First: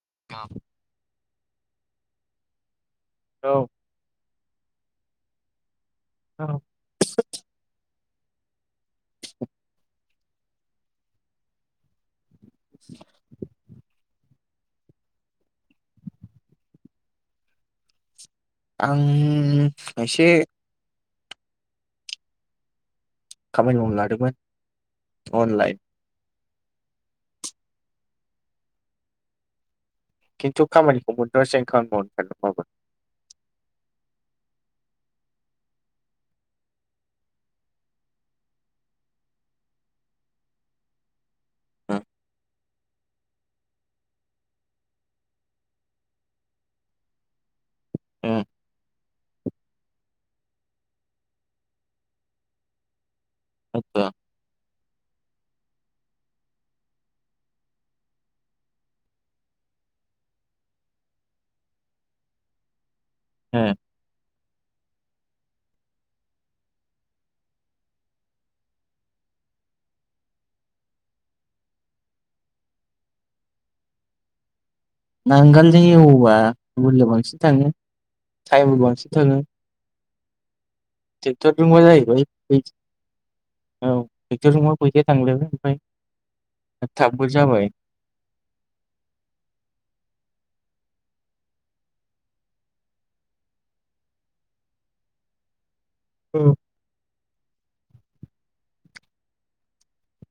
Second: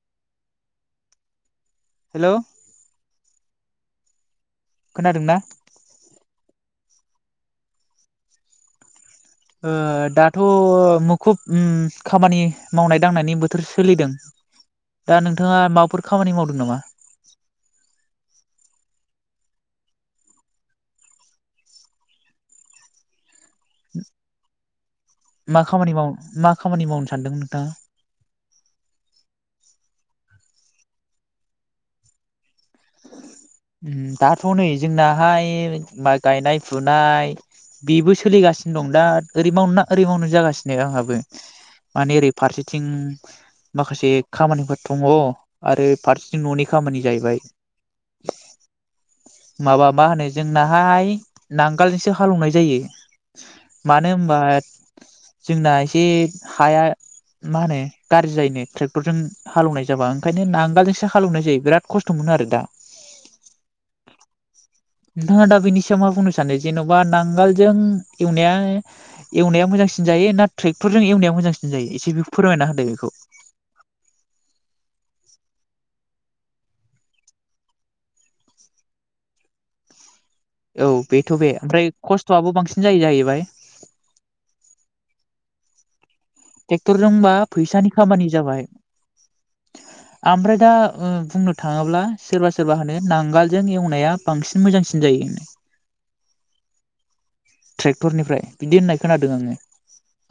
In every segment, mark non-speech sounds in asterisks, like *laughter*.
*inaudible* हेल' औ। खोनादों ना। औ। दाथ मुखुब खामानि। मावनाय दांनायनि बोथोर सोलिदों। दा नोंथाङा माबाफोर खामानि मावदों नामा। आं एसे खामानि मावनो लादोंमोन मा अनलाइन खामानि मावनो मा खामानि मावनो सानदों नोंथाङा? खिन्थु खामानिखौ मोनथआासै आं खामानिखौ मावबाबो नागिरबाबो दाथ' नै जोंनाहाय मा गायनाय फुनाय बेबो सोलिगासिनो दं दा ओरै माव ना ओरै मावनो जागासिनो आंहाबो माने ओरै फारसेथिं माखासे खामानिफोर दङ' आरो फारसेथिं ननि खामानि जाहैबाय *inaudible* माबा मा होनो जोंनाहाय नांगोलजोंसो हालौनाय जायो मानो होनबा जोंना एसे हाया मा होनो गाज्रि जायोनो ट्रेक्टरजों हालेवनाय जाबा ओंखायनो नांगोलजोंसो हालेवनाय जायो बिराद खस्थ मोनो आरो दा। ए। नोंथाङा दा बेनि सायाव मा बुंनो सानो जेनबा नांगोलजों एवनाया मोजांसिन जायो ना ट्रेक्टरजों एवनाया मोजांसिन जायो एसे बेखौ फोरमायना होदो बेखौ । नांगोलजों एवोबा बोलो बांसिन थाङो टाइमबो बांसिन थाङो औ बेथ' बे ट्रेक्टर जोंबा ओमफ्राय जाहैबाय खस्थ'आबो *unintelligible* बांसिन जायो जाहैबाय औ ट्रेक्टर बा बै *unintelligible* ट्रेक्टरजोंबा फैसानि खामानि जाबाय ओमफ्राय दा ओ बुंनो थाङोब्ला सोरबा सोरबा होनो नांगोलजों एवनाया बांसिन मोजांसिन जायो होनो। औ ट्रेक्टरनिफ्राय बिदि होननाय खोनादों आङो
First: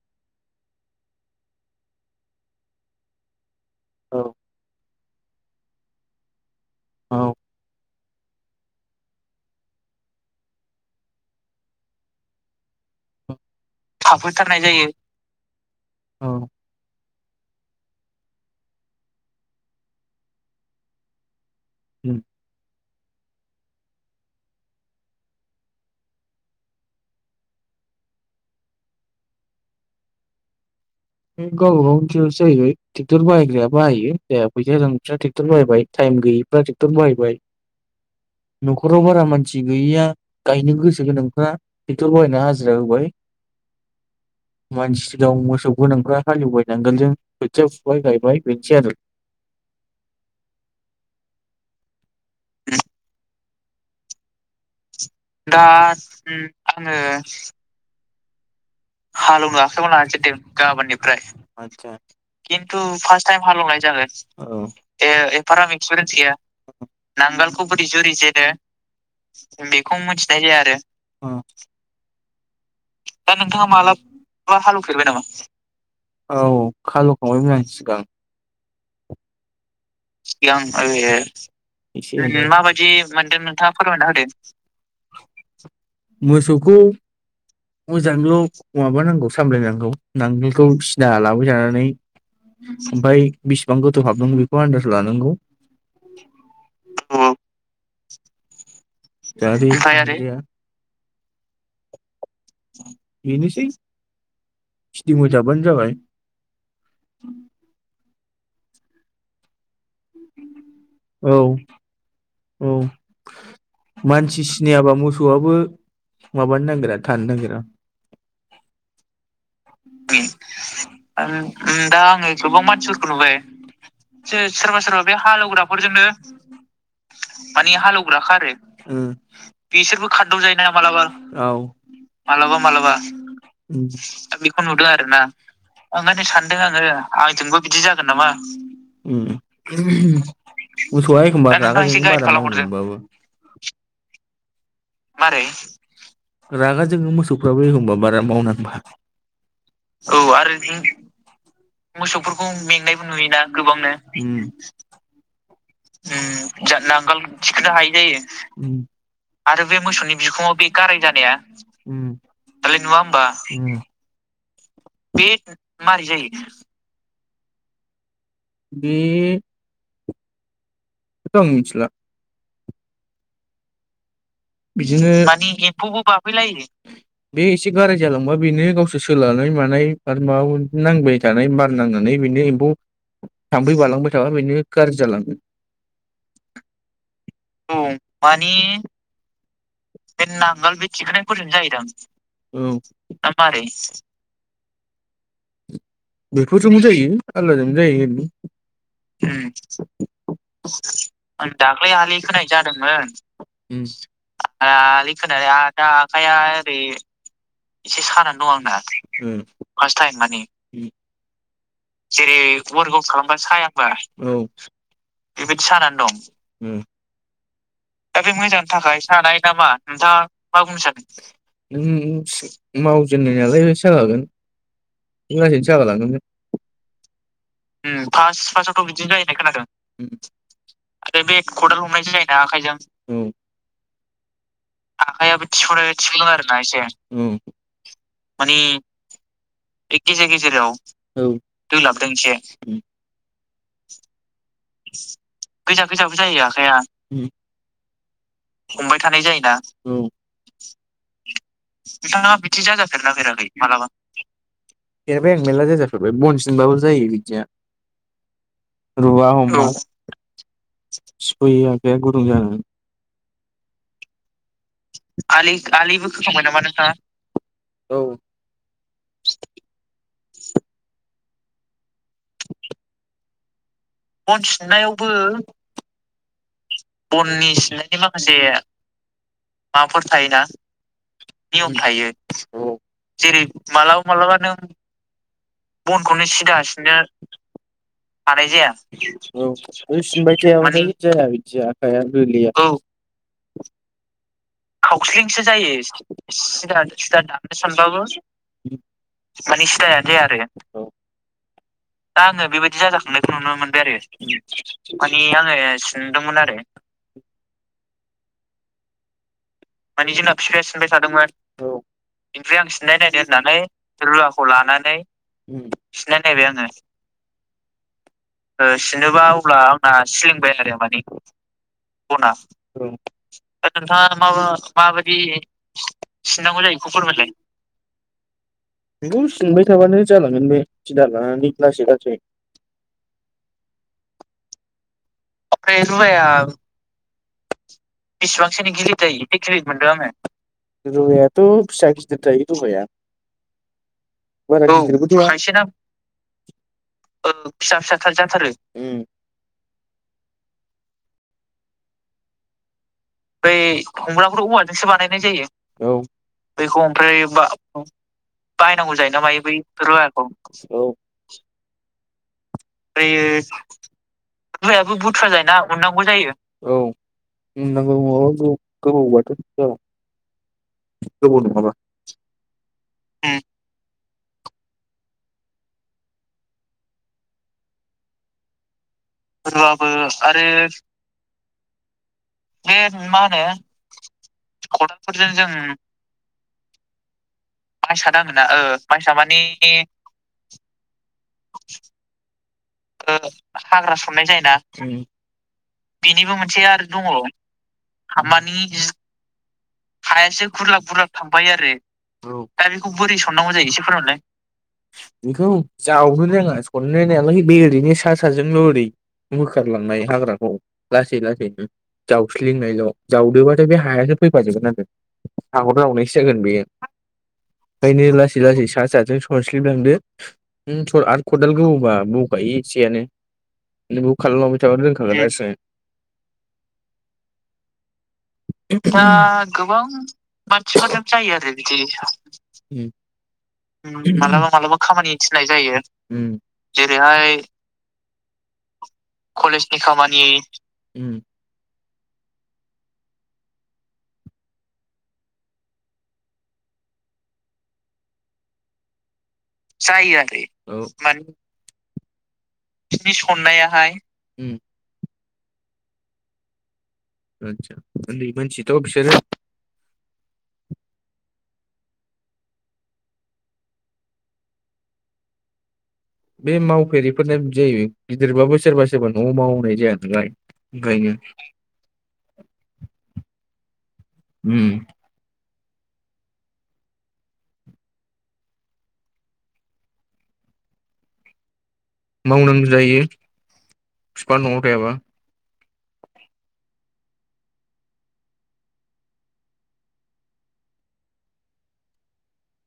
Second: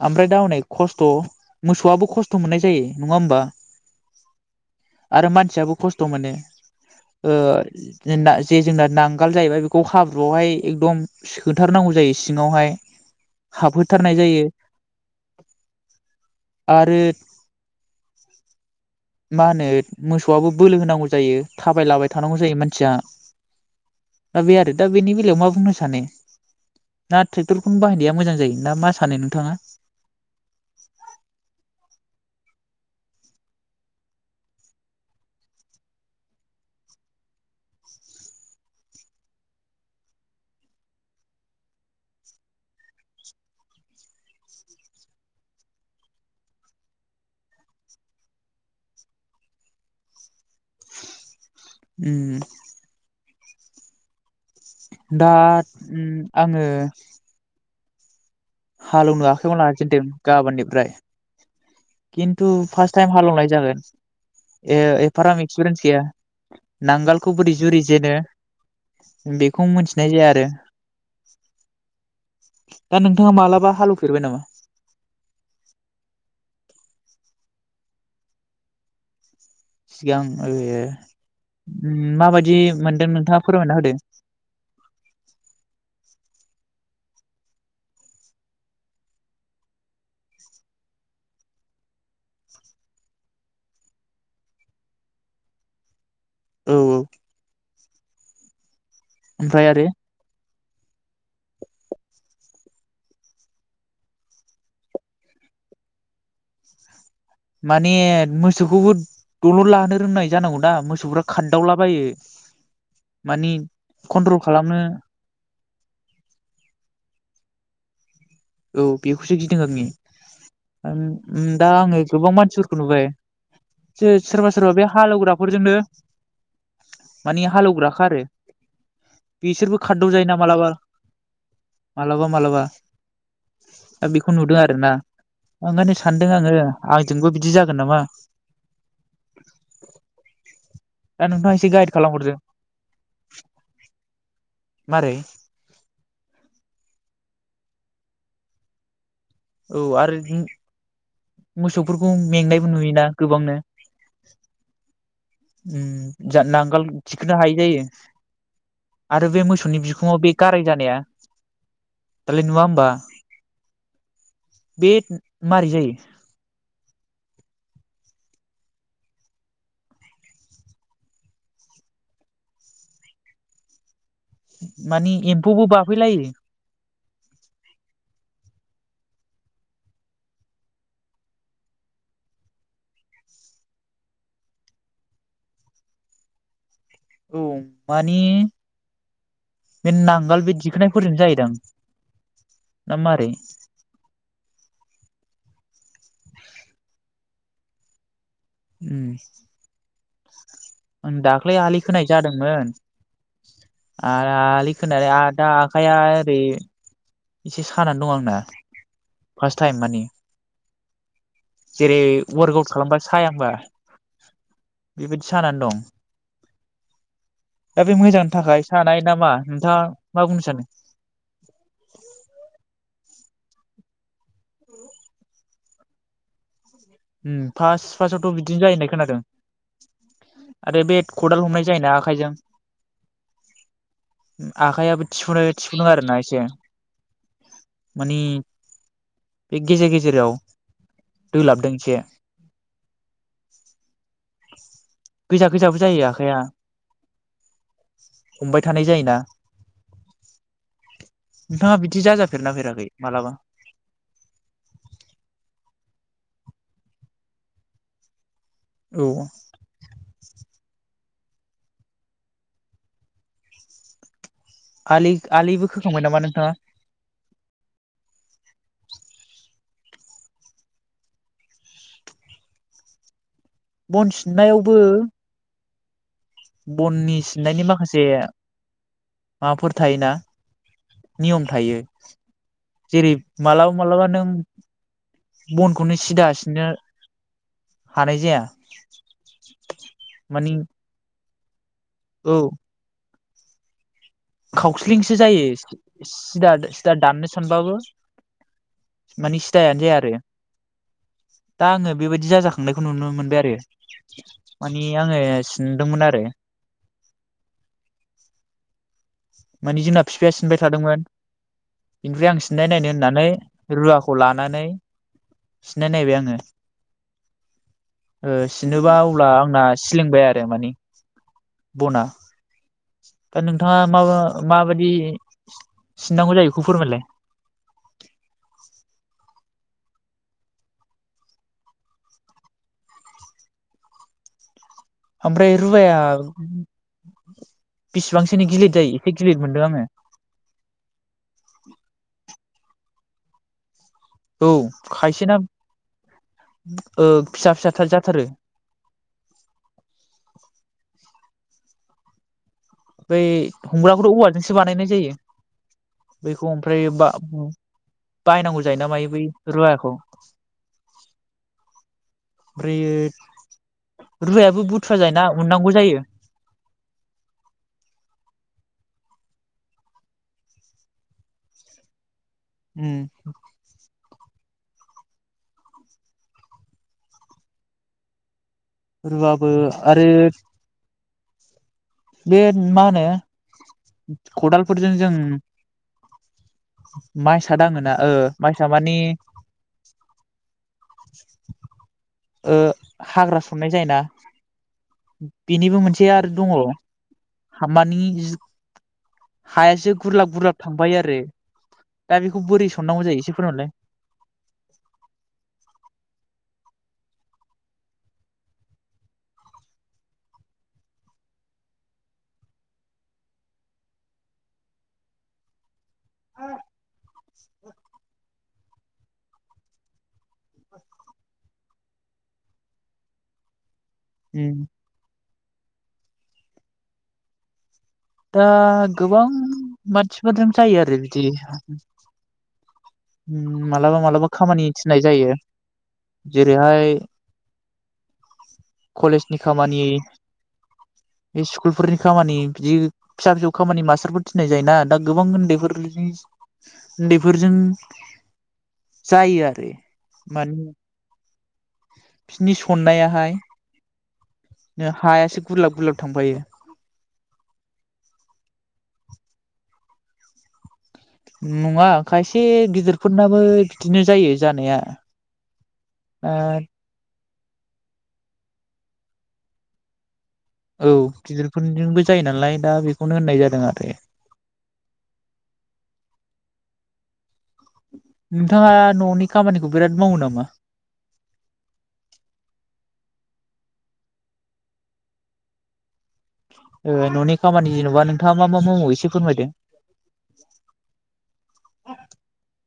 ओमफ्राय दा अनेक खस्थ मोसौआबो खस्थ मोननाय जायो नङा होमबा? औ । आरो मानसियाबो खस्थ मोनो औ ओ जोंदा जे जों दा नां गोला जाहैबाय बेखौ हाब्रुआवहाय एकदम सोथारनांगौ जायो सिङावहाय हाबहोथारनाय थाब जायो होथारनाय औ आरो मा होनो मोसौआबो बोलो होनांगौ जायो थाबायलाबाय थानांगौ जायो मानसिया दा बे आरो दा बेनि बेलायाव मा बुंनो सानो दा ट्रेक्टरखौनो बाहायनाया मोजां जायो ना मा सानो नोंथाङा? बे गावबा गावनि सायावसो जाहैबाय। ट्रेक्टर बाहायग्राया बाहायो जायहा फैसा गोनांफ्रा ट्रेक्टर बाहायबाय टाइम गैयैफ्रा ट्रेक्टर बाहायबाय। नखराव बारा मानसि गैयैया गायनो गोसो गोनांफ्रा ट्रेक्टर बाहायना हाजिरा होबाय मानसि दं मोसौ गोनांफ्रा हालेवबाय नांगोल जों खोथिया फुबाय गायबाय बेनोसै आरो उम । *inaudible* दा ओम आङो हालौनो आखाइआव थांनोसै दे गाबोननिफ्राय आतसा खिन्थु फार्स्ट टाइम हालेवनाय जागोन। औ, ए एफाराम एफाराम एक्सपिरियेन्स एक्सपिरियेनस गैया। नांगालखौ बोरै जुरि जेनो बेखौ मिथिनाय जाया आरो दा नों नोंथाङा मालाबा माला हालौफेरबाय नामा बा हालेवफेरबाय नामा? हालौ खांबायमोन आं सिगां। सिगां ए माबायदि मोनदों नोंथाङा फोरमायना होदो। मोसौ *unintelligible* मोजांल माबानांगौ सामलायनांगौ नांगोलखौ सिदा लाबाय थानानै ओमफ्राय बेसिबां गोथौ हाबदों बेखौ आन्दाज लानांगौ औ औ ओमफ्राय आरो *unintelligible* *inaudible* बेनोसै *unintelligible* जाबानो जाबाय माने मोसौखौबो दलर लानो रोंनाय जानांगौ ना औ औ मानि कन्ट्रल मानसि खालामनो सिनायाबा मोसौआबो माबानो नागिरा थानो नागिरा। औ बेखौसो गिदों आंनि दा आङो गोबां मानसिफोरखौ नुबाय सोरबा सोरबा बे हालौग्राफोरजोंनो मानि हालेग्राखा आरो उ बिसोरबो खारदाव जायो ना मालाबा औ मालाबा मालाबा दा बेखौ नुदों आरो ना सानदों आङो आंजोंबो बिदि जागोन नामा उम मोसौआ दा एखम्बा नोंथाङा एसे रागा गाइद खालामहरदो जोङो *unintelligible* मारै रागा जो जोङो मोसौफ्राबो एखम्बा बारा मावनांबा औ आरो मोसौफोरखौ मेंनायबो नुयोना गोबांनो नांगोल थिखोनो हायि जायो उ आरो बे मोसौनि बिखङाव बे गाराय जानाया उ दालाय नुवा होमबा? बे बेेट मारि जायो? बे *unintelligible* आं मिथिला बिजोनो मानि एम्फौबो बाफैलायो। बे एसे गाराय जालांबा बेनो गावसोर सोलानाय मानाय आरो माबा नांबाय थानाय बार नांनानै बेनो एम्फौ थाम्फै बालांबाय थाबा बेनो गाज्रि जालाङो औ माने बे नांगोल बे दिखोनायफोरजों जायोदां ना मारै? बेफोरजोंबो जायो आलादाजोंनो जायो ओरैनो उम ह आं दाख्लै आलि खोनाय जादोंमोन आ आलि खोनानै दा आखाया ओरै एसे सानानै दं आंना उ फार्स्ट टाइम माने जेरै वार्क आउट खालामबा साया होनबा औ बेबायदि सानानै दं। उ दा बे मोजांनि थाखाय सानाय नामा नोंथाङा मा बुंनो सानो *unintelligible* *unintelligible* *unintelligible* उम फार्स्ट उम फार्स्टआवथ' फार्स्ट फार्स्टावथ होननाय बिदिनो जायो होनना खोनादों आरो बे खदाल हमनाय जायोना आखाइजों औ आखाइयाबो थिफुनो आखायाबो थिफुना आरोना थिफुदों आरो ना एसे औ मानि बे गेजेर गेजेराव औ दोलाबदों एसे दोलाब दों इसे। *unintelligible* गोजा गोजाबो जायो आखाइया। हमबाय थानाय जायोना। नोंथाङा बिदि नोंथाङा जाजाफेरना बिदि फेराखै जाजाफेरना मालाबा फेराखै मालाबा फेरबाय आं मेरला जाजा फेरबाय बन सिनबाबो जायो बिदिया। औ रुवा हमानो सयि आखाया गुदुंजानांगोन। आलि आलिबो होखामोबायनामा नोंथाङा औ। बन सिननायावबो बननि सिननायनि माखासे माबाफोर थायोना नियम थायो जेरै मालाबा मालाबा नों बनखौनो सिदा सिननो हानाय जाया औ सिनबाय मानि थायाबाथाय जाया बिदि जाया औ ‌ *unintelligible* *inaudible* खावस्लिंसो जायो सिदा सिदा दाननो सानबाबो माने सिदायानो जाया आरो दा आङो दा बेबायदि आङो बेबायदि जाजाखांनायखौ मोनबाय नुनो आरो मोनबायआरो माने आङो सिनदोंमोन आरो। मानि जोंना बिफाया सिनबाय थादोंमोन औ बेनिफ्राय आं सिननायनायनो होननानै रुवाखौ लानानै सिननाय नायबाय सिननायनायबाय आङो ओ सिनोबा अब्ला आंना सिलिंबाय आरो माने बना दा नोंथाङा नों मा *unintelligible* माबायदि सिननांगौ जायो इखौ फोरमायलाय। सिनबायथाबानो जालांगोन बे सिदालानानै लासै लासै ओमफ्राय रुवाया बिसिबांसोनि गिलिद जायो एसे गिलिद मोनदों आङो रुवायाथ फिसा गिदिर थायो रुवाया औ खायसेना फिसा फिसाथार जाथारो। बै हमग्राखौथ' हमबग्राफोरखौ बानायनाय औवाजोंसो जायो बानायनायजायो औ बेखौ ओमफ्राय बा बायनांगौ जायोना मायो बै रुवाखौ औ। ओमफ्रायो बै बुथुवा रुवायाबो जायोना बुथुवाजायो ना उननांगौ जायो उनांगौजायो औ। *unintelligible* गोबौ नङाबा। उम। रुवाबो आरो बे माहोनो मा होनो खदालफोरजों जों माइसा दाङोना मायसा दाङोना ओ माइसा मानि मायसामानि *inaudible* ओ हाग्रा सननाय हाग्रा जायोना संनाय जायो ना ओम बेनिबो मोनसे आरो दङ हामानि मानि हायासो गुरलाब गुरलाब थांबाय दा आरो दा बेखौ सननांगौ बोरै जायो एसे संनांगौ फोरमायलाय जायो इसेफोरनावलाय बेखौ जावहो बेखौ रोङा सरनोनायालाय बे ओरैनो सा साजोंल ओरै बोखारलांनाय हाग्राखौ लासै लासैनो जावस्लिंनायल जावदोबथाय बे हायासो फैफाजोबगोन आरो हाखर जावनाय सोजागोन बेखायनो लासै लासै सा फिसाजों ससलिबलांदो आरो खदाल गो बा बौखायो एसेयानो बखौ उम खालामलांबायथाबानो रोंखागोन लासै दा दा गोबां गोबां मानसिफोरजों जायो आरो मानसिफोरजों बिदि जायो आरो बिदि उम मालाबा मालाबा खामानि मालाबा थिननाय खामानि थिनाय जायो जेरैहाय कलेजनि खामानियै बे स्कुलफोरनि खामानि बिदि फिसा फिसौ खामानि मास्टारफोर थिनाय जाय ना दा गोबां उन्दैफोरनि उन्दैफोरजों जायो आरो सायो आरो माने *inaudible* बिनि बिनि सननायाहाय सननायाहाय उम हायासो गुरलाब गुरलाब थांफायो आटसा ओन्दै मानसिथ बिसोरो नङा खायसे गिदिरफोरनाबो बिदिनो जायो जानाया बे ओ मावफेरि फोर जायो गिदिरबाबो सोरबा सोरबा नआव मावनाय जाया नालाय औ ओंखायनो गिदिरफोरजोंबो जायो नालाय दा बेखौनो होननाय जादों आरो उम नोंथाङा ननि खामानिखौ बिराद मावो नामा मावनांगौ जायो बिफा नआव थायाबा ननि खामानि जेनबा नोंथाङा मा मा मावो एसे फोरमायदों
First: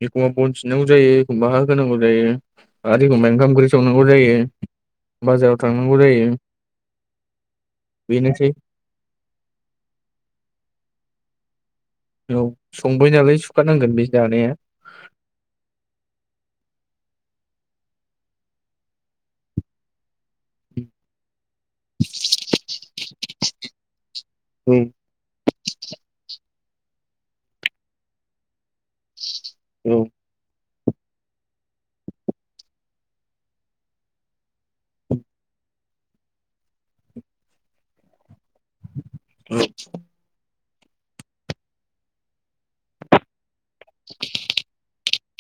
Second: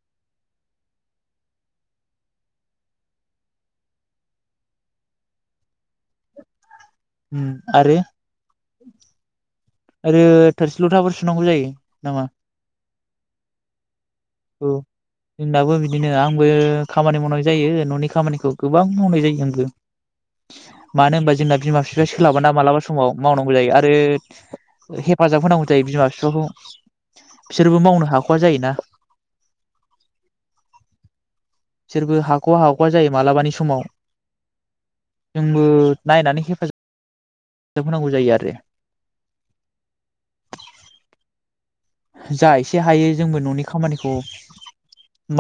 एखमबा बन थिनांगौ जायो एखमबा हा होनांगौ जायो आरो एखमबा ओंखाम ओंख्रि संनांगौ जायो बाजाराव थांनांगौ जायो आरो बेनोसै आरो थोरसि लथाफोर सुनांगौ जायो नामा औ संबाय नालाय सुखानांगोन बे जानाया औ खमानि मावनाय जायो ननि खामानिखौ गोबां मावनाय जायो आंबो मानो होनबा जोंना बिमा बिफाया सोलाबा मालाबा समाव मावनांगौ जायो आरो औ हेफाजाब होनांगौ जायो बिमा बिफाखौ बिसोरबो मावनो हाखवा जायोना औ बिसोरबो हाखवा हाखवा जायो मालाबानि समाव जोंबो नायनानै हेफाजा हेफाजाब होनांगौ जायो आरो *inaudible* जायस‌ एसे हायो जोंबो ननि खामानिखौ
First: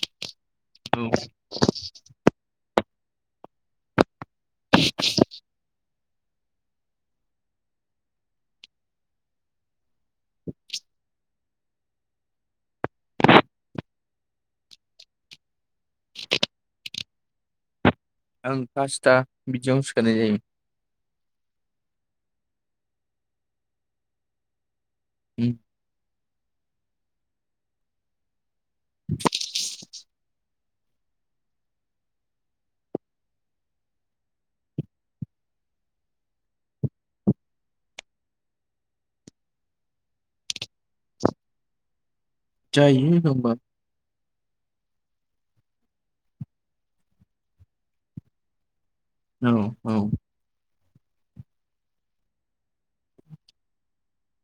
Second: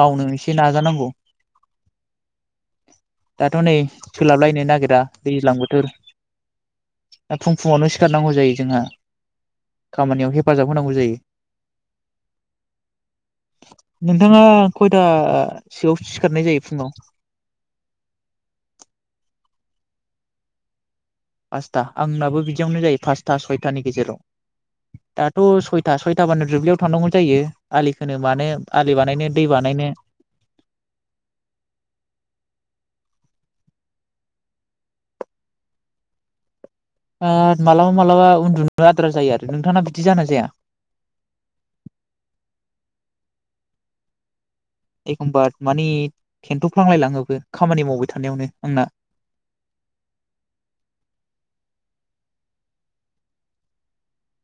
मावनोस औ। दाथ नै सोलाबलायनो नागिरा दैज्लां बोथोर फुं फुङावनो सिखारनांगौ जायो जोंहा खामानियाव हेफाजाब होनांगौ जायो। नोंथाङा खयथा सोआव सिखारनाय जायो फुङाव? आं पासथा बिदियावनो सिखारनाय जायो। पासथा आंनाबो बिदियावनो जायो पासथा सयथानि गेजेराव। दाथ सयथा सयथ *unintelligible* थाबानो दुब्लियाव थांनांगौ जायो आलिखनो मानो। आलि बानायनो दै बानायनो। ओ मालाबा मालाबा उन्दुनो आद्रा जायो आरो नोंथाङा बिदि जानाय जाया? जायो एखमबा। एखमबा माने खेन्थफ्लांलायलाङोबो खामानि मावबाय थानायावनो आंना। औ- औ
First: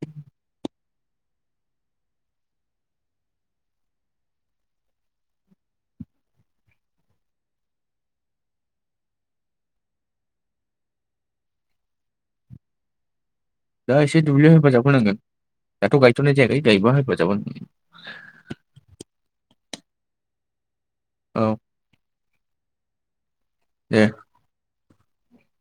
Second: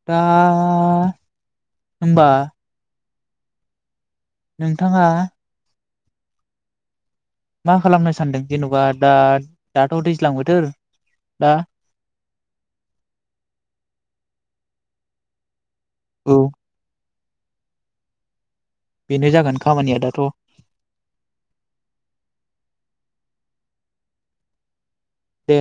दा होमबा नोंथाङा मा खालामनो सानदों जेनबा दा दाथ दैज्लां बोथोर दा दा एसे दुब्लियाव हेफाजाब होनांगोन। दाथ गायथनाय औ जायाखै गायबा होगोन *unintelligible* बेनो जागोन खामानिया दाथ। औ दे दे